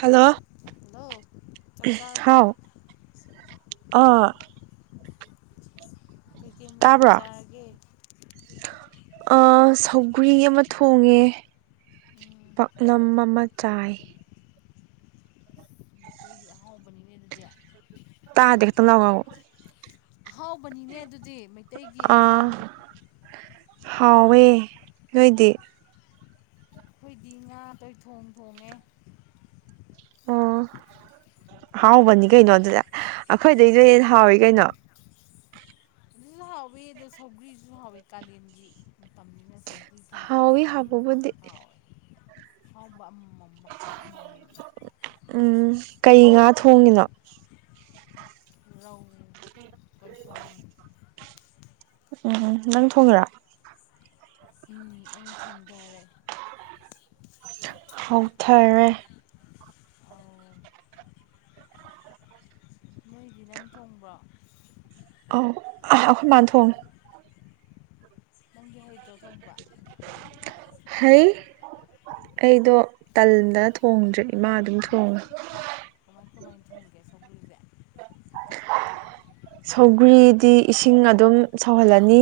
Hello hello ꯆꯥꯛ ꯆꯥꯔꯕꯣ ꯍꯥꯎ ꯑ ꯀꯩ ꯀꯩ ꯃꯊꯦꯜ ꯇꯥꯕ꯭ꯔꯣ ꯆꯔꯒꯦ ꯁꯧꯒ꯭ꯔꯤ ꯑꯃ ꯊꯣꯡꯉꯦ ꯎꯝ ꯄꯥꯛꯂꯝ ꯑꯃ ꯆꯥꯏ ꯑꯩꯒꯤ ꯑꯍꯥꯎꯕꯅꯤꯅꯦꯗꯗꯤ ꯇꯥꯗꯦ ꯈꯤꯇꯡ ꯂꯥꯎꯅ ꯉꯥꯡꯉꯛ ꯑꯣ ꯑꯍꯥꯎꯕꯅꯤꯅꯦ ꯑꯗꯨꯗꯤ ꯃꯩꯇꯩꯒꯤ ꯑꯥ ꯑꯦꯟꯁꯥꯡ ꯍꯥꯎꯋꯦ ꯅꯣꯏꯗꯤ ꯑꯩꯈꯣꯏꯗꯤ ꯉꯥ ꯇꯣꯏ ꯊꯣꯡ ꯊꯣꯡꯉꯦ ꯑꯣ ꯍꯥꯎꯕꯅꯤ ꯀꯩꯅꯣ ꯑꯗꯨꯗ ꯑꯩꯈꯣꯏꯗꯩꯗ ꯍꯟꯅ ꯍꯥꯎꯏ ꯀꯩꯅꯣ ꯑꯗꯨꯁꯨ ꯍꯥꯎꯋꯤ ꯑꯗꯣ ꯁꯧꯒ꯭ꯔꯤꯁꯨ ꯍꯥꯎꯋꯤ ꯀꯥꯂꯦꯟꯒꯤ ꯃꯇꯝꯅꯤꯅ ꯁꯧꯒ ꯏꯁꯊꯣꯡꯕ ꯍꯥꯎꯋꯤ ꯄꯥꯛꯅꯝ ꯍꯥꯏꯕꯁꯤ ꯍꯥꯎꯕꯕꯨꯗꯤ ꯍꯥꯎꯋꯦ ꯑꯍꯥꯎꯕ ꯑꯃꯃ-ꯃꯝ ꯃꯈꯜ ꯑꯃꯃꯝ ꯎꯝ ꯀꯩ ꯉꯥ ꯊꯣꯡꯉꯤꯅꯣ ꯔꯧ ꯇꯣꯏꯊꯣꯡ ꯎꯝ ꯅꯪ ꯊꯣꯡꯉꯤꯔꯣ ꯎꯝ ꯑꯩꯅ ꯊꯣꯡꯗꯥꯔꯦ ꯍꯧꯊꯥꯔꯦ [unintelligible] ꯅꯣꯏꯗꯤ ꯅꯪ ꯊꯣꯡꯕ꯭ꯔꯣ ꯑꯧ ꯑꯈꯣꯏ ꯃꯥꯅ ꯊꯣꯡꯉꯦ ꯅꯪꯗꯤ ꯍꯩꯇ꯭ꯔꯣ ꯊꯣꯡꯕ ꯍꯩ ꯑꯩꯗꯣ ꯇꯜꯗꯅ ꯊꯣꯡꯗ꯭ꯔꯦ ꯏꯃꯥ ꯑꯗꯨꯝ ꯊꯣꯡꯉꯦ ꯀꯃꯥꯏ ꯀꯃꯥꯏꯅ ꯊꯧꯡꯒꯦ ꯁꯧꯒ꯭ꯔꯤꯖꯦ ꯁꯧꯒ꯭ꯔꯤꯗꯤ ꯏꯁꯤꯡ ꯑꯗꯨꯝ ꯁꯧꯍꯜꯂꯅꯤ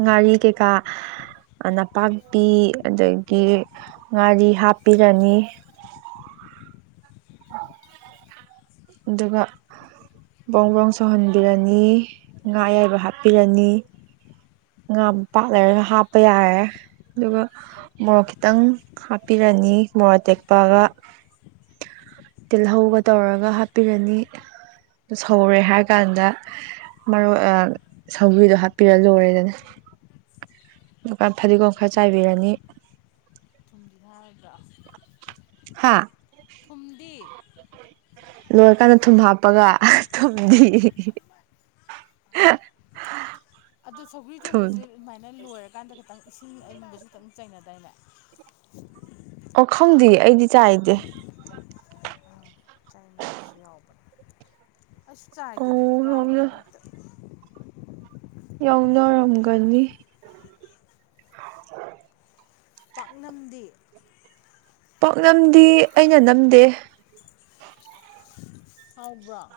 ꯉꯥꯔꯤ ꯀꯩꯀꯥ ꯅꯄꯥꯛꯄꯤ ꯑꯗꯥꯒꯤ ꯉꯥꯔꯤ ꯍꯥꯞꯄꯤꯔꯅꯤ ꯑꯗꯨꯒ ꯕ꯭ꯔꯣꯡ-ꯕ꯭ꯔꯣꯡ ꯁꯧꯍꯟꯕꯤꯔꯅꯤ ꯉꯥ ꯑꯌꯥꯏꯕ ꯍꯥꯞꯄꯤꯔꯅꯤ ꯉꯥꯕꯥꯛ ꯂꯩꯔꯒ ꯍꯥꯞꯄ ꯌꯥꯔꯦ ꯑꯗꯨꯒ ꯃꯣꯔꯣꯛ ꯈꯤꯇꯪ ꯍꯥꯞꯄꯤꯔꯅꯤ ꯃꯣꯔꯣꯛ ꯑꯇꯦꯛꯄꯒ ꯇꯤꯜꯍꯧꯒ ꯇꯧꯔꯒ ꯍꯥꯞꯄꯤꯔꯅꯤ ꯁꯧꯔꯦ ꯍꯥꯏꯔꯥ ꯀꯥꯟꯗ ꯑꯥ ꯃꯔꯣꯏ ꯁꯧꯒ꯭ꯔꯤꯗꯣ ꯍꯥꯞꯄꯤꯔꯥ ꯂꯣꯏꯔꯦꯗꯅ [unintelligible] ꯐꯥꯗꯤꯒꯣꯝ ꯈꯔꯥ ꯆꯥꯏꯕꯤꯔꯅꯤ [unintelligible] ꯍꯥꯥ ꯊꯨꯝꯗꯤ ꯂꯣꯏꯔꯥꯀꯥꯟꯗ ꯊꯨꯝ ꯍꯥꯞꯄꯒ ꯊꯨꯝꯗꯤ ꯑꯗꯨ ꯁꯧꯒ꯭ꯔꯤ ꯊꯨꯝ ꯊꯣꯡꯕꯖꯤ ꯁꯨꯃꯥꯏꯅ ꯂꯣꯏꯔꯀꯥꯟꯗ ꯈꯤꯇꯪ ꯏꯁꯤꯡ ꯑꯌꯤꯡꯕꯁꯤ ꯈꯤꯇꯪ ꯆꯥꯏꯅꯗꯥꯏꯅꯦ ꯑꯣ ꯈꯪꯗꯦ ꯑꯩꯗꯤ ꯆꯥꯏꯗꯦ꯫ ꯅꯕꯁꯨ ꯌꯥꯎꯕꯅꯦ ꯑꯁꯨ ꯑꯣ ꯆꯥꯏꯗꯦꯅ ꯌꯥꯝꯅ ꯀꯥꯎꯗꯅ ꯍꯦꯛꯇ ꯌꯥꯎꯅꯔꯝꯒꯅꯤ [inaudible] ꯄꯥꯛꯅꯝꯗꯤ ꯄꯥꯛꯅꯝꯗꯤ ꯑꯩꯅ ꯅꯝꯗꯦ ꯐꯥꯎꯕ꯭ꯔꯣ꯫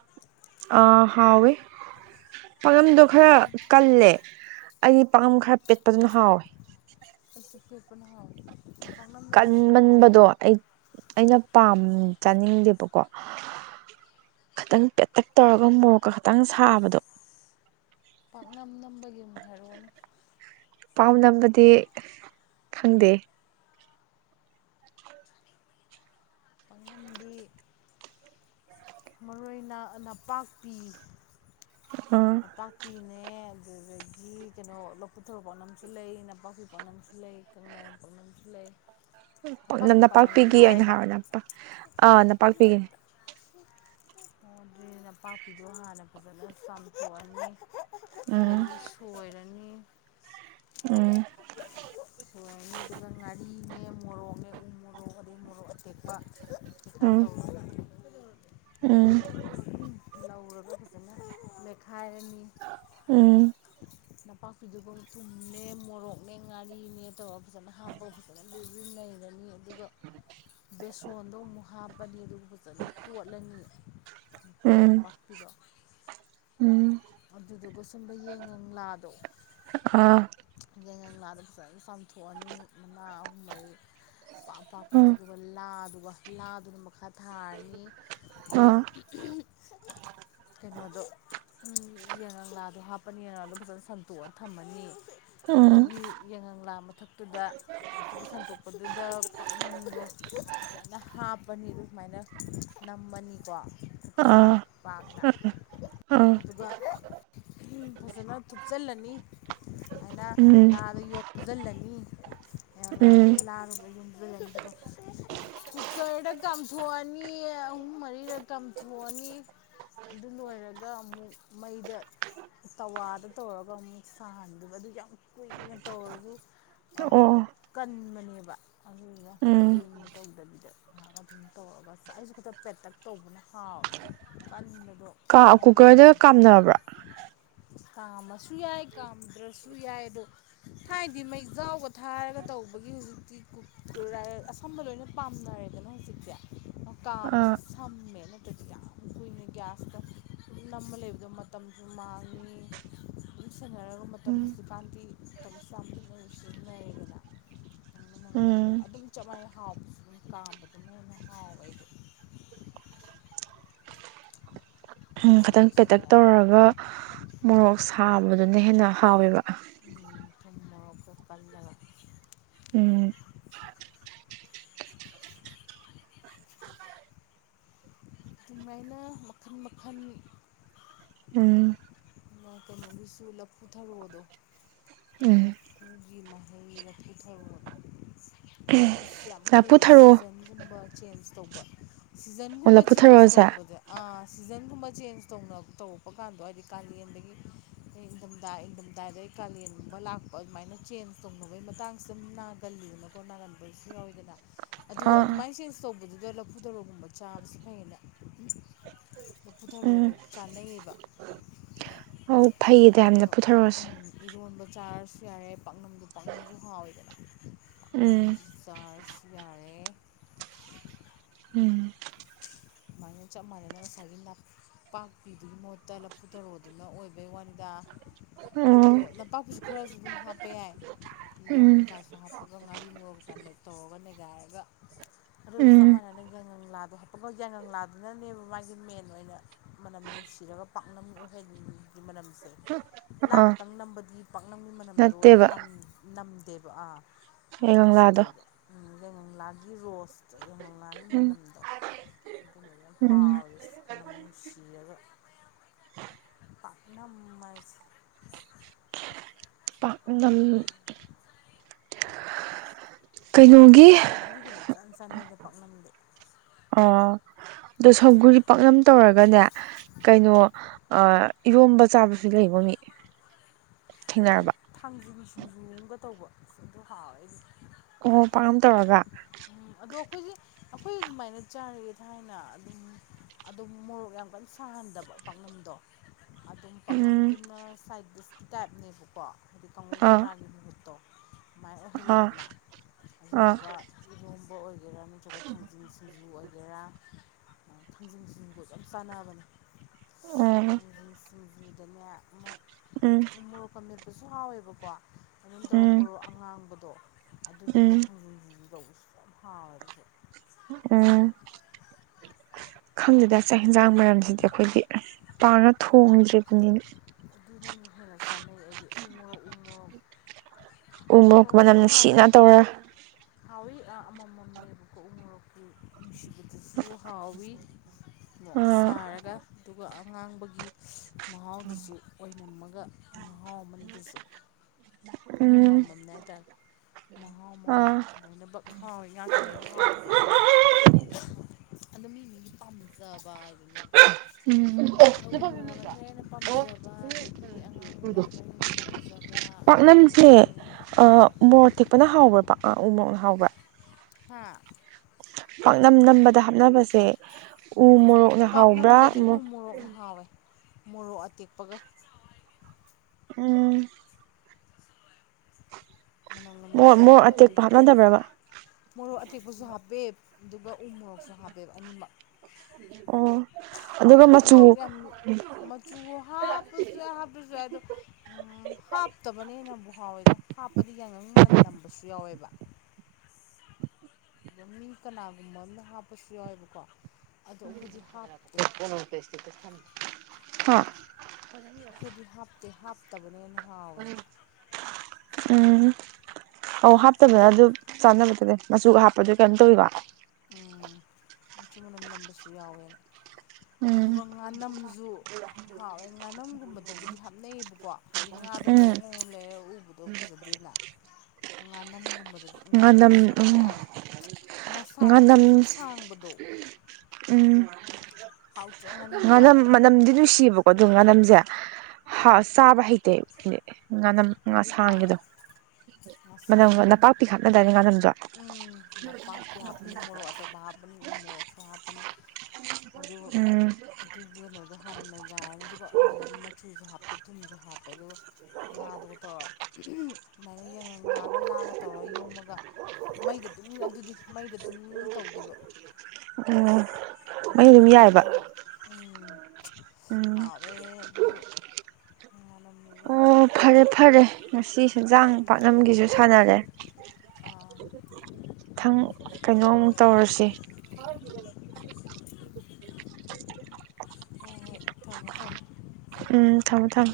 ꯑ ꯍꯥꯎꯋꯦ ꯄꯥꯛꯅꯝꯗꯣ ꯈꯔ ꯄꯥꯛꯅꯝ ꯀꯜꯂꯦ꯫ ꯑꯩꯗꯤ ꯄꯥꯝꯕꯝ ꯈꯔ ꯄꯦꯠꯄꯗꯨꯅ ꯍꯥꯎꯋꯦ꯫ ꯑꯩꯁꯨ ꯄꯦꯠꯄꯅ ꯍꯥꯎꯏ꯫ ꯀꯟꯃꯟꯕꯗꯣ ꯑꯩ ꯑꯩꯅ ꯄꯥꯝ ꯆꯥꯅꯤꯡꯗꯦꯕꯀꯣ ꯈꯤꯇꯪ ꯄꯦꯇꯛ ꯇꯧꯔꯒ ꯃꯣꯔꯣꯛꯀꯥ ꯈꯤꯇꯪ ꯁꯥꯕꯗꯣ ꯄꯥꯛꯅꯝ ꯅꯝꯕꯒꯤ ꯑꯃꯨꯛ ꯍꯥꯏꯔꯛꯑꯣꯅꯦ ꯄꯥꯎ ꯅꯝꯕꯗꯤ ꯈꯪꯗꯦ ꯄꯥꯛꯅꯝꯗꯤ ꯃꯔꯨ ꯑꯣꯏꯅ ꯅꯄꯥꯛꯄꯤ [unintelligible] ꯄꯥꯛꯄꯤꯅꯦ ꯑꯗꯨꯗꯒꯤ ꯀꯩꯅꯣ ꯂꯧ ꯄꯨꯛ ꯊꯥꯔꯣ ꯄꯥꯛꯅꯝꯁꯨ ꯂꯩ ꯅꯄꯥꯛꯄꯤ ꯄꯥꯛꯅꯝꯁꯨ ꯂꯩ ꯀꯪꯂꯥꯌꯦꯟ ꯄꯥꯛꯅꯝꯁꯨ ꯂꯩ ꯄꯛꯅꯝ ꯅꯄꯥꯛꯄꯤ ꯄꯥꯛꯅꯝ ꯅꯣꯏ ꯅꯄꯥꯛꯄꯤꯒꯤ ꯑꯣꯏꯅ ꯆꯥꯏꯗꯣ ꯍꯥꯔ ꯅꯝꯄꯥ ꯑꯥ ꯅꯄꯥꯛꯄꯤꯒꯤ ꯑꯣ ꯑꯗꯨꯗꯤ ꯅꯄꯥꯛꯄꯤꯗꯣ ꯍꯥꯟꯅ ꯐꯖꯅ ꯆꯥꯝꯊꯣꯛꯑꯅꯤ ꯎꯝ ꯑꯗꯒꯤ ꯁꯣꯏꯔꯅꯤ ꯎꯝ ꯁꯣꯏꯔꯅꯤ ꯑꯗꯨꯒ ꯉꯥꯔꯤ ꯅꯦ ꯃꯣꯔꯣꯛꯅꯦ ꯎ ꯃꯣꯔꯣꯛ ꯑꯗꯨ ꯃꯣꯔꯣꯛ ꯑꯇꯦꯛꯄ ꯀꯩꯀꯥ ꯇꯧꯔꯒ ꯎꯝ ꯂꯧꯔꯒ ꯐꯖꯅ ꯃꯦꯠꯈꯥꯏꯔꯅꯤ ꯎꯝ [inaudible] ꯅꯄꯥꯛꯄꯤꯗꯨꯒ ꯊꯨꯝꯅꯦ ꯃꯣꯔꯣꯛꯅꯦ ꯉꯥꯔꯤꯅꯦ ꯇꯧꯔꯒ ꯐꯖꯅ ꯍꯥꯞꯄꯒ ꯐꯖꯅ ꯕꯔꯤ ꯕꯔꯤ ꯅꯩꯔꯅꯤ꯫ ꯑꯗꯨꯒ ꯕꯦꯁꯣꯟꯗꯣ ꯑꯃꯨꯛ ꯍꯥꯞꯄꯅꯤ ꯑꯗꯨꯒ ꯐꯖꯅ ꯇꯣꯠꯂꯅꯤ ꯎꯝ ꯅꯄꯥꯛꯄꯤꯗꯣ ꯎꯝ꯫ ꯑꯗꯨꯗꯨꯒ ꯁꯨꯝꯕ ꯌꯦꯡꯉꯪꯂꯥꯗꯣ ꯑꯥ ꯌꯦꯡꯉꯪꯂꯥꯗꯣ ꯐꯖꯅ ꯆꯥꯝꯊꯣꯛꯑꯅꯤ ꯃꯅꯥꯥ ꯑꯍꯨꯝ ꯃꯔꯤ ꯑꯄꯥꯛ ꯑꯄꯥꯛꯄꯗꯣ ꯎꯝ ꯑꯗꯨ ꯑꯗꯨꯒ ꯂꯥꯗꯨ ꯂꯥꯗꯨꯅ ꯃꯈꯥ ꯊꯥꯔꯅꯤ ꯑꯗꯨꯒ ꯑꯥ [unintelligible] ꯀꯩꯅꯣꯗꯣ꯫ ꯎꯝ ꯌꯦꯡꯉꯪꯂꯥꯗꯣ ꯍꯥꯞꯄꯅꯤ ꯌꯦꯡꯉꯪꯂꯥꯗꯣ ꯐꯖꯅ ꯁꯟꯇꯣꯛꯑ ꯊꯝꯃꯅꯤ ꯎꯝ ꯑꯗꯨꯒꯤ ꯌꯦꯡꯉꯪꯂꯥ ꯃꯊꯛꯇꯨꯗ ꯑꯗꯨꯒꯤ ꯁꯟꯇꯣꯛꯄꯗꯨꯗ ꯄꯥꯛꯅꯝꯗꯣ ꯐꯖꯅ ꯍꯥꯞꯄꯅꯤ ꯑꯗꯨ ꯁꯨꯃꯥꯏꯅ ꯅꯝꯃꯅꯤꯀꯣ ꯈꯨꯠꯇꯨꯅ ꯑꯥ ꯄꯥꯛꯅ ꯑꯥ ꯑꯗꯨꯒ ꯐꯖꯅ ꯊꯨꯞꯆꯜꯂꯅꯤ ꯍꯥꯏꯅ ꯎꯝ ꯂꯥꯗ ꯌꯣꯝꯁꯤꯜꯂꯅꯤ ꯌꯦꯡꯉꯪꯂꯥ ꯎꯝ ꯂꯥꯗꯨꯒ ꯂꯣꯏ ꯌꯣꯝꯖꯜꯂꯅꯤ ꯀꯨꯀꯔꯗ ꯀꯥꯝꯊꯣꯛꯑꯅꯤ ꯑꯍꯨꯝ ꯃꯔꯤꯔꯛ ꯀꯥꯝꯊꯣꯛꯑꯅꯤ ꯑꯗꯨ ꯂꯣꯏꯔꯒ ꯑꯃꯨꯛ ꯃꯩꯗ ꯇꯋꯥꯗ ꯇꯧꯔꯒ ꯑꯃꯨꯛ ꯁꯥꯍꯟꯗꯣꯏꯕ ꯑꯗꯨ ꯌꯥꯝ ꯀꯨꯏꯅ ꯇꯧꯔꯖꯨ ꯑꯣ ꯀꯟꯕꯅꯦꯕ ꯑꯗꯨꯗꯨꯅ ꯎꯝ ꯀꯨꯏꯅ ꯇꯧꯗꯕꯤꯗ ꯉꯥꯏꯍꯥꯛ ꯑꯗꯨꯝ ꯇꯧꯔꯒ ꯑꯩꯁꯨ ꯈꯤꯇꯪ ꯄꯦꯇꯛ ꯇꯧꯕꯅ ꯍꯥꯎꯋꯦ꯫ ꯀꯟꯕꯗꯣ ꯀꯥ ꯃꯍꯥꯎ ꯀꯨꯀꯔꯗ ꯃꯥꯡꯕꯅꯤ ꯀꯥꯝꯅꯕ꯭ꯔꯥ ꯀꯥꯝꯃꯁꯨ ꯌꯥꯏ ꯀꯥꯝꯗ꯭ꯔꯁꯨ ꯌꯥꯏ ꯑꯗꯣ ꯊꯥꯏꯅꯗꯤ ꯃꯩ ꯖꯥꯎꯒ ꯊꯥꯔꯒ ꯇꯧꯕꯒꯤ ꯍꯧꯖꯤꯛꯇꯤ ꯀꯨꯀꯥꯔ ꯔꯥꯁ ꯑꯁꯥꯝꯕ ꯂꯣꯏꯅ ꯄꯥꯝꯅꯔꯦꯗꯅ ꯍꯧꯖꯤꯛꯇꯤ ꯀꯥꯝꯕꯅꯥ ꯑꯥ ꯁꯝꯃꯦ ꯅꯠꯇ꯭ꯔꯗꯤ ꯌꯥꯝ ꯀꯨꯏꯅ ꯒ꯭ꯌꯥꯁꯇ ꯁꯨꯝ ꯅꯥꯝꯃꯒꯥ ꯂꯩꯕꯗꫭ ꯑꯗꯨ ꯃꯇꯝꯁꯨ ꯃꯥꯡꯉꯤ ꯑꯗꯨꯝ ꯁꯦꯟꯅꯔꯒ ꯃꯇꯝ ꯎꯝ ꯍꯧꯖꯤꯛꯀꯥꯟꯗꯤ ꯃꯇꯝꯁꯨ ꯌꯥꯝ ꯂꯤꯛꯅꯁꯨ ꯑꯗꯨꯝ ꯁꯤꯖꯤꯟꯅꯔꯦꯗꯅ ꯅꯪꯪꯅ ꯅꯪꯅꯕꯗ ꯎꯝ ꯑꯗꯨꯝ ꯆꯞ ꯃꯥꯟꯅꯩ ꯍꯥꯎꯕꯁꯨ ꯑꯗꯨꯝ ꯀꯥꯝꯕꯗꯨꯅꯟꯅ ꯍꯥꯎꯋꯦ ꯑꯩꯗꯣ [unintelligible] ꯎꯝ ꯈꯤꯇꯪ ꯄꯦꯇꯛ ꯇꯧꯔꯒ ꯃꯣꯔꯣꯛ ꯁꯥꯕꯗꯨꯅ ꯍꯦꯟꯅ ꯍꯥꯎꯋꯦꯕ ꯎꯝ ꯊꯨꯝ ꯃꯣꯔꯣꯛꯇꫭ ꯀꯜꯂꯒ ꯎꯝ ꯑꯗꯨꯃꯥꯏꯅ ꯃꯈꯟ ꯃꯈꯟ ꯎꯝ ꯀꯩꯅꯣꯒꯤꯁꯨ ꯂꯐꯨ ꯊꯔꯣꯗꯣ ꯎꯝ ꯂꯐꯨꯒꯤ ꯃꯍꯩ ꯂꯐꯨ ꯊꯔꯣꯗꯣ ꯑꯗꯨꯁꯨ ꯌꯥꯝ ꯂꯐꯨ ꯐꯩꯌꯦ ꯊꯔꯣ ꯁꯤꯖꯟꯒꯨꯝꯕ ꯆꯦꯟꯖ ꯇꯧꯕ ꯑꯣ ꯁꯤꯖꯟꯒꯨꯝꯕ ꯂꯐꯨ ꯆꯦꯟꯖ ꯊꯔꯣꯁꯦ ꯇꯧꯕꯗ ꯑ ꯁꯤꯖꯟꯒꯨꯝꯕ ꯆꯦꯟꯖ ꯇꯧ ꯇꯧꯔꯛꯄ ꯀꯥꯟꯗꯣ ꯍꯥꯏꯗꯤ ꯀꯥꯂꯦꯟꯗꯒꯤ ꯏꯪꯗꯝꯗ ꯏꯪꯗꯝꯗꯥꯗꯒꯤ ꯀꯥꯂꯦꯟꯒꯨꯝꯕ ꯂꯥꯛꯄ ꯑꯗꯨꯃꯥꯏꯅ ꯆꯦꯟꯖ ꯇꯧꯅꯕꯒꯤ ꯃꯇꯥꯡꯁꯦ ꯑꯗꯨꯝ ꯅꯥꯒꯜꯂꯤꯗꯅ ꯀꯣ ꯅꯥꯔꯝꯕꯔꯁꯨ ꯌꯥꯎꯋꯤꯗꯅ ꯑꯗꯨ ꯑꯥ ꯑꯗꯨꯃꯥꯏꯅ ꯆꯦꯟꯖ ꯇꯧꯕꯗꯨꯗ ꯂꯐꯨꯊꯔꯣꯒꯨꯝꯕ ꯆꯥꯕꯁꯨ ꯐꯩꯌꯦꯅ ꯂꯐꯨ ꯎꯝ ꯊꯔꯣꯗꯣ ꯆꯥꯅꯩꯌꯦꯕ꯫ ꯑꯣ ꯐꯩꯌꯦꯗꯤ ꯍꯥꯕꯅꯤ ꯑꯗꯣ ꯂꯐꯨ ꯊꯔꫭ ꯁꯦ꯫ ꯏꯔꯣꯟꯕ ꯆꯥꯔꯁꯨ ꯌꯥꯔꯦ ꯄꯥꯛꯅꯝꯗ ꯄꯥꯛꯅꯝꯁꯨ ꯍꯥꯎꯋꯦꯗꯅ ꯄꯥꯛꯅꯝ ꯎꯝ ꯆꯥꯔꯁꯨ ꯌꯥꯔꯦ ꯎꯝ ꯑꯗꯨꯨꯃꯥꯏꯅ ꯆꯞ ꯃꯥꯟꯅꯅ ꯉꯁꯥꯏꯒꯤ ꯅꯥꯄ ꯄꯥꯛꯄꯤꯗꯨꯒꯤ ꯃꯍꯨꯠꯇ ꯂꯐꯨ ꯊꯔꫭꯗꯨꯅ ꯑꯣꯏꯕꯩ ꯋꯥꯅꯤꯗ ꯑꯣ ꯑꯗꯨꯒ ꯅꯄꯥꯛꯄꯤꯁꯨ ꯈꯔꯁꯨ ꯑꯗꯨꯝ ꯍꯥꯞꯄ ꯌꯥꯏ ꯂꯧ ꯎꯝ ꯆꯁꯨ ꯍꯥꯞꯄꯒ ꯉꯥꯔꯤ ꯉꯣꯔꯣꯛ ꯀꯥꯟꯗꯦꯛ ꯇꯧꯔꯒ ꯅꯩꯒꯥꯏꯔꯒ ꯑꯗꯨꯖ ꯆꯞ ꯎꯝ ꯃꯥꯟꯅ ꯌꯥꯏꯉꯪ ꯂꯥꯗꯨ ꯍꯥꯏ ꯑꯩꯈꯣꯏ ꯌꯥꯏꯉꯪꯂꯥꯗꯨꯅꯅꯦꯕ ꯃꯥꯁꯦ ꯃꯦꯟ ꯑꯣꯏꯅ ꯃꯅꯝ ꯅꯨꯡꯁꯤꯔꯒ ꯄꯥꯛꯅꯝ ꯑꯣꯏꯍꯟꯂꯤꯅꯤ ꯒꯤ ꯃꯔꯝꯁꯦ ꯂꯥ ꯑꯥ ꯈꯛꯇꯪ ꯅꯝꯕꯗꯤ ꯄꯥꯛꯅꯝꯒꯤ ꯃꯅꯝꯗꯣ ꯅꯠꯇꯦꯕ ꯅꯝꯗꯦꯕ ꯑꯥ ꯑꯩ ꯀꯪꯂꯥꯗꯣ ꯅꯨꯡꯁꯤꯗꯦꯕ ꯎ ꯌꯥꯏꯉꯪꯂꯥꯒꯤ ꯔꯣꯁꯇꯣ ꯌꯥꯏꯉꯂꯥꯒꯤ ꯎꯝ ꯃꯅꯝꯗꯣ ꯑꯗꯨ ꯎꯝ ꯊꯥꯎ ꯃꯅꯝ ꯅꯨꯡꯁꯤꯔꯒ ꯄꯥꯛꯅꯝ ꯍꯥꯏꯁ‌ꯦ ꯄꯥꯛꯅꯝ ꯁꯧꯒ꯭ꯔꯤꯒꯅ ꯏꯆꯥꯟ ꯆꯥꯟꯅꯩꯗ ꯄꯥꯛꯅꯝꯗꯤ ꯑꯣ ꯑꯗꯣ ꯁꯪꯒꯨꯔꯤ ꯄꯥꯛꯅꯝ ꯇꯧꯔꯒꯅꯦ ꯀꯩꯅꯣ ꯏꯔꯣꯝꯕ ꯆꯥꯕ ꯁꯤ ꯂꯩꯕ ꯃꯤ ꯅꯪ ꯊꯦꯡꯅꯔꯕ ꯊꯥꯡꯖꯨꯒꯤ ꯁꯨꯡꯖꯨ ꯑꯃꯝꯒ ꯇꯧꯕ ꯑꯗꯨꯣ ꯍꯥꯎꯋꯦ ꯑꯩꯁꯦ ꯑꯣ ꯄꯥꯛꯅꯝ ꯇꯧꯔꯒ ꯎꯝ ꯑꯗꯣ ꯑꯩꯈꯣꯏꯁꯦ ꯑꯩꯈꯣꯏ ꯑꯗꯨꯃꯥꯏꯅ ꯆꯥꯔꯒꯦ ꯊꯥꯏꯅ ꯑꯗꯨꯝ ꯑꯗꯨ ꯃꯣꯔꯣꯛ ꯌꯥꯝ ꯀꯟꯅ ꯁꯥꯍꯟꯗꯕ ꯄꯥꯛꯅꯝꯗꯣ ꯑꯗꯨꯝ ꯎꯝ ꯄꯥꯛꯅꯝꯗꯨꯅ ꯁꯥꯏꯠ ꯗꯤꯁꯀꯤ ꯇꯥꯏꯞꯅꯦꯕꯀꯣ ꯍꯥꯏꯗꯤ ꯀꯥꯡꯉꯨ ꯑꯥ ꯕꯣꯔꯥꯒꯤ ꯃꯍꯨꯠꯇꯣ ꯑꯗꯨꯃꯥꯏꯅ ꯑꯥ ꯑꯣꯏꯍꯜꯂꯦꯗꯅ ꯑꯥ ꯑꯗꯨꯗꯨꯒ ꯏꯣꯝꯕ ꯑꯣꯏꯒꯦꯔꯥ ꯅꯠꯇ꯭ꯔꯒ ꯊꯥꯡꯖꯤꯟꯁꯦ ꯁꯤꯡꯖꯨ ꯑꯣꯏꯒꯦꯔꯥ ꯊꯥꯡꯖꯤꯡ ꯁꯤꯡꯤꯡꯕꯨ ꯌꯥꯝ ꯆꯥꯟꯅꯕꯅꯦ ꯑꯣ ꯍꯩ ꯁꯤꯡꯖꯨꯗꯅꯦ ꯎ ꯎꯝ ꯃ‌ꯣꯔ‌ꯣꯛ ꯐꯝꯃꯦꯠꯄꯁꯨ ꯍꯥꯎꯋꯦꯕꯀꯣ ꯑꯗꯨꯝ ꯎꯝ ꯇꯧꯔꯝꯃꯣꯔꯣ ꯑꯉꯥꯡꯕꯗꯣ ꯑꯗꯨꯗꯨꯒ ꯎꯝ ꯊꯥꯡꯖꯤꯡꯖꯤꯁꯨ ꯖꯧꯁꯤ ꯐꯥꯔꯤꯁꯦ ꯎꯝ ꯈꯪꯗꯦꯗ ꯆꯥꯛ ꯌꯦꯟꯁꯥꯡ ꯃꯔꯝꯁꯤꯗꯤ ꯑꯩꯈꯣꯏꯗꯤ ꯄꯥꯅ ꯊꯣꯡꯗ꯭ꯔꯔꯤꯕꯅꯤꯅ ꯑꯗꯨꯅ ꯑꯃꯨꯛ ꯍꯦꯟꯅ ꯆꯥꯅꯩ ꯑꯩꯗꯤ ꯎꯉꯣ ꯎꯃꯣ ꯎꯃꯣꯛ ꯃꯅꯝ ꯅꯨꯡꯁꯤꯠꯅ ꯇꯧꯔ ꯍꯥꯎꯋꯏ ꯑꯃꯃꯝꯅꯦꯕꯀꯣꯛꯎ ꯃꯣꯔꯣꯛꯇꯤ ꯅꯨꯡꯁꯤ ꯑꯗꯨꯁꯨ ꯍꯥꯎꯋꯤ ꯑꯃꯛ ꯑꯥ ꯁꯥꯔꯒ ꯑꯗꯨꯒ ꯑꯉꯥꯡꯕꯒꯤ ꯃꯍꯥꯎꯗꯨꯁꯨ ꯑꯣꯏꯅꯝꯃꯒ ꯃꯍꯥꯎ ꯑꯃꯗꯨꯁꯨ ꯎꯝ ꯑꯃꯃꯝꯅꯦ ꯍꯥꯏꯇꯥꯔꯦ ꯃꯍꯥꯎ ꯑꯃꯃꯝ ꯑꯥ ꯂꯣꯏꯅꯃꯛ ꯍꯥꯎꯋꯦ ꯉꯥꯛꯇꯅꯦꯅ ꯍꯥꯎꯕꯗꯅꯤꯃꯛ ꯑꯗꯣ ꯃꯤ ꯃꯤꯗꯤ ꯄꯥꯝ ꯎꯝ ꯎ ꯃꯣꯔꯣꯛꯅ ꯈꯔ ꯍꯦꯟꯅ ꯑꯣ ꯄꯥꯝꯖꯕ ꯑꯗꯒꯤ ꯑꯉꯥꯡꯕꯅ ꯑꯗꯨꯗ‌ꯣ ꯈꯔ ꯍꯦꯟꯅ ꯄꯥꯝꯖꯕ ꯄꯅꯝꯁꯦ ꯑꯗꯩ ꯃꯣꯔꯣꯛ ꯊꯦꯛꯄꯅ ꯍꯥꯎꯕ꯭ꯔꯕꯥ ꯎ ꯃꯣꯔꯣꯛꯅ ꯍꯥꯎꯕ꯭ꯔꯥ ꯍꯥꯥ ꯄꯥꯛꯅꯝ ꯅꯝꯕꯗ ꯍꯥꯞꯅꯕꯁꯦ ꯎ ꯃꯣꯔꯣꯛ ꯄꯥꯛꯅꯝꯗꯗꯤ ꯎ ꯃꯣꯔꯣꯛꯅ ꯍꯥꯎꯋꯦ ꯃꯣꯔꯣꯛ ꯑꯇꯦꯛꯄꯒ ꯎꯝ ꯃꯅꯝꯒ ꯃꯣꯏ ꯃ ꯅꯨꯡꯁꯤꯔꯒ ꯑꯇꯦꯛꯄ ꯑꯗꯨꯅ ꯍꯥꯞꯅꯗꯕ꯭ꯔꯕ ꯃꯣꯔꯣꯛ ꯑꯇꯦꯛꯄꯁꯨ ꯍꯥꯞꯄꯦ ꯑꯗꯨꯒ ꯎ ꯃꯣꯔꯣꯛꯁꯨ ꯍꯥꯞꯄꯦꯕ ꯑꯅꯤꯃꯛ ꯑꯣ ꯑꯗꯨꯒ ꯃꯨꯔꯣꯛ ꯃꯆꯨ ꯌꯥꯝ ꯃꯆꯨ ꯍꯥꯞ ꯁꯨꯌꯥꯏ ꯍꯥꯞꯇꯔꯥ꯭ꯁꯨ ꯌꯥꯏ ꯑꯗꯨ ꯍꯥꯞꯇꯕꯅꯦꯅꯕꯨ ꯍꯥꯎꯋꯦꯗꯣ ꯍꯥꯞꯄꯗꯤ ꯌꯥꯏꯉꯪ ꯃꯅꯝ ꯅꯝꯕꯁꯨ ꯌꯥꯎꯋꯦꯕ ꯑꯗꯣ ꯃꯤꯡ ꯀꯅꯥꯒꯨꯝꯕ ꯑꯃꯝꯅ ꯍꯥꯞꯄꯁꯨ ꯌꯥꯎꯋꯦꯕꯀꯣ ꯑꯗꯣ ꯑꯩꯈꯣꯏꯗꯤ ꯍꯥꯞꯇꯦ ꯍꯥ ꯑꯩꯈꯣꯏꯗꯤ ꯍꯥꯞꯇꯦ ꯍꯥꯞꯇꯕꯅꯦꯅ ꯍꯥꯎꯋꯦ ꯎꯝ ꯑꯧ ꯑꯗꯣ ꯍꯥꯞꯇꯕꯗ ꯑꯗꯨ ꯆꯥꯟꯅꯕꯗꯅꯦ ꯃꯆꯨꯒ ꯍꯥꯞꯄꯗꯨ ꯀꯩꯅꯣꯝꯊꯣꯏꯋꯦꯀ ꯎꯝ ꯃꯆꯨ ꯃꯅꯝ ꯅꯝꯕꯁꯨ ꯌꯥꯎꯋꯦꯅ ꯎꯝ ꯑꯗꯨꯒ ꯉꯥꯅꯝꯁꯨ ꯍꯥꯎ ꯑꯩ ꯉꯥꯅꯝꯒꯨꯝꯕꯗꯕꯨꯗꯤ ꯍꯥꯞꯅꯩꯌꯦꯕꯀꯣ ꯍꯥꯏꯗꯤ ꯉꯥꯗꯣ ꯎꯝ ꯉꯣꯔꯣꯛ ꯉ ꯂꯩꯔ ꯎꯕꯗꯣ ꯐꯖꯗꯦꯅ ꯉꯥꯅꯝꯒꯨꯝꯕ ꯉꯥꯅꯝ ꯉꯥꯅꯝꯁꯨ ꯌꯥꯝ ꯎꯝ ꯍꯥꯎꯋꯦ ꯉꯥꯡ ꯉꯥꯅꯝ ꯁꯥꯡꯕ ꯎꯝ ꯍꯥꯎꯗ꯭ꯔꯣꯡ ꯉꯥꯅꯝ ꯃꯅꯝꯗꯤ ꯅꯨꯡꯁꯤꯌꯦꯕꯀꯣ ꯑꯣ ꯉꯥꯅꯝꯁꯦ ꯆꯥꯕ ꯍꯩꯇ ꯉꯥꯅꯝ ꯉꯥ ꯑꯗꯨꯗꯤ ꯍꯥꯎꯋꯦ ꯁꯥꯡꯈꯤꯕꯗꯣ ꯃꯅꯝ ꯅꯄꯥꯛ ꯇꯤ ꯈꯠꯅ ꯇꯗꯥꯅꯤꯉꯥꯟꯅꯣ ꯎ ꯅꯄꯥꯛꯄꯤ ꯍꯥꯞꯄꯅꯤ ꯃꯣꯔꯣꯛ ꯑꯇꯦꯛꯄ ꯍꯥꯞꯄꯅꯤ ꯎ ꯃꯣꯔꯣꯛꯁꯨ ꯍꯥꯞꯄꯅꯤ ꯑ ꯎꯝ ꯑꯗꯨꯒꯤ ꯀꯩꯅꯣꯗꯣ ꯍꯥꯟꯅꯅꯩꯒꯥꯏꯔꯅꯤ ꯑꯗꯨꯒ ꯑꯗꯨꯗꯗꯤ ꯃꯆꯨꯁꯨ ꯍꯥꯞꯄ ꯄ ꯊꯨꯝꯁꯨ ꯍꯥꯞꯄꯦ ꯑꯗꯨꯒ ꯉꯥꯗꯨꯒ ꯇꯧꯔ ꯑꯗꯨꯃꯥꯏꯅ ꯌꯦꯡꯉ ꯂꯛꯑꯒ ꯂꯥꯛꯑꯒ ꯇꯧꯔꯒ ꯌꯣꯝꯃꯒ ꯃꯩꯗ ꯑꯗꯨꯝ ꯑꯗꯨꯗꯤ ꯃꯩꯗ ꯑꯗꯨꯝ ꯇꯧꯗꯣꯏꯕ ꯑꯣ ꯃꯩ ꯃꯩꯗ ꯑꯗꯨꯝ ꯌꯥꯏꯑꯕ ꯅꯝꯗꯣꯏꯕ ꯎꯝ ꯍꯕꯦ ꯑꯗꯨ ꯑꯗꯨꯁꯨ ꯑꯣ ꯍꯥꯎꯕꯅꯦ ꯐꯔꯦ ꯐꯔꯦ ꯉꯁꯤ ꯁꯦꯟꯖꯥꯡ ꯄꯥꯠꯂꯝꯒꯤꯁꯨ ꯁꯥꯟꯅꯔꯦ ꯑ ꯏꯊꯪ ꯀꯩꯅꯣ ꯑꯃꯨꯛ ꯇꯧꯔꯁꯤ ꯍꯣꯏ ꯊꯝꯃꯣ ꯊꯝꯃꯃꯦ ꯎꯝ ꯊꯝꯃꯦ ꯊꯝꯃꯦ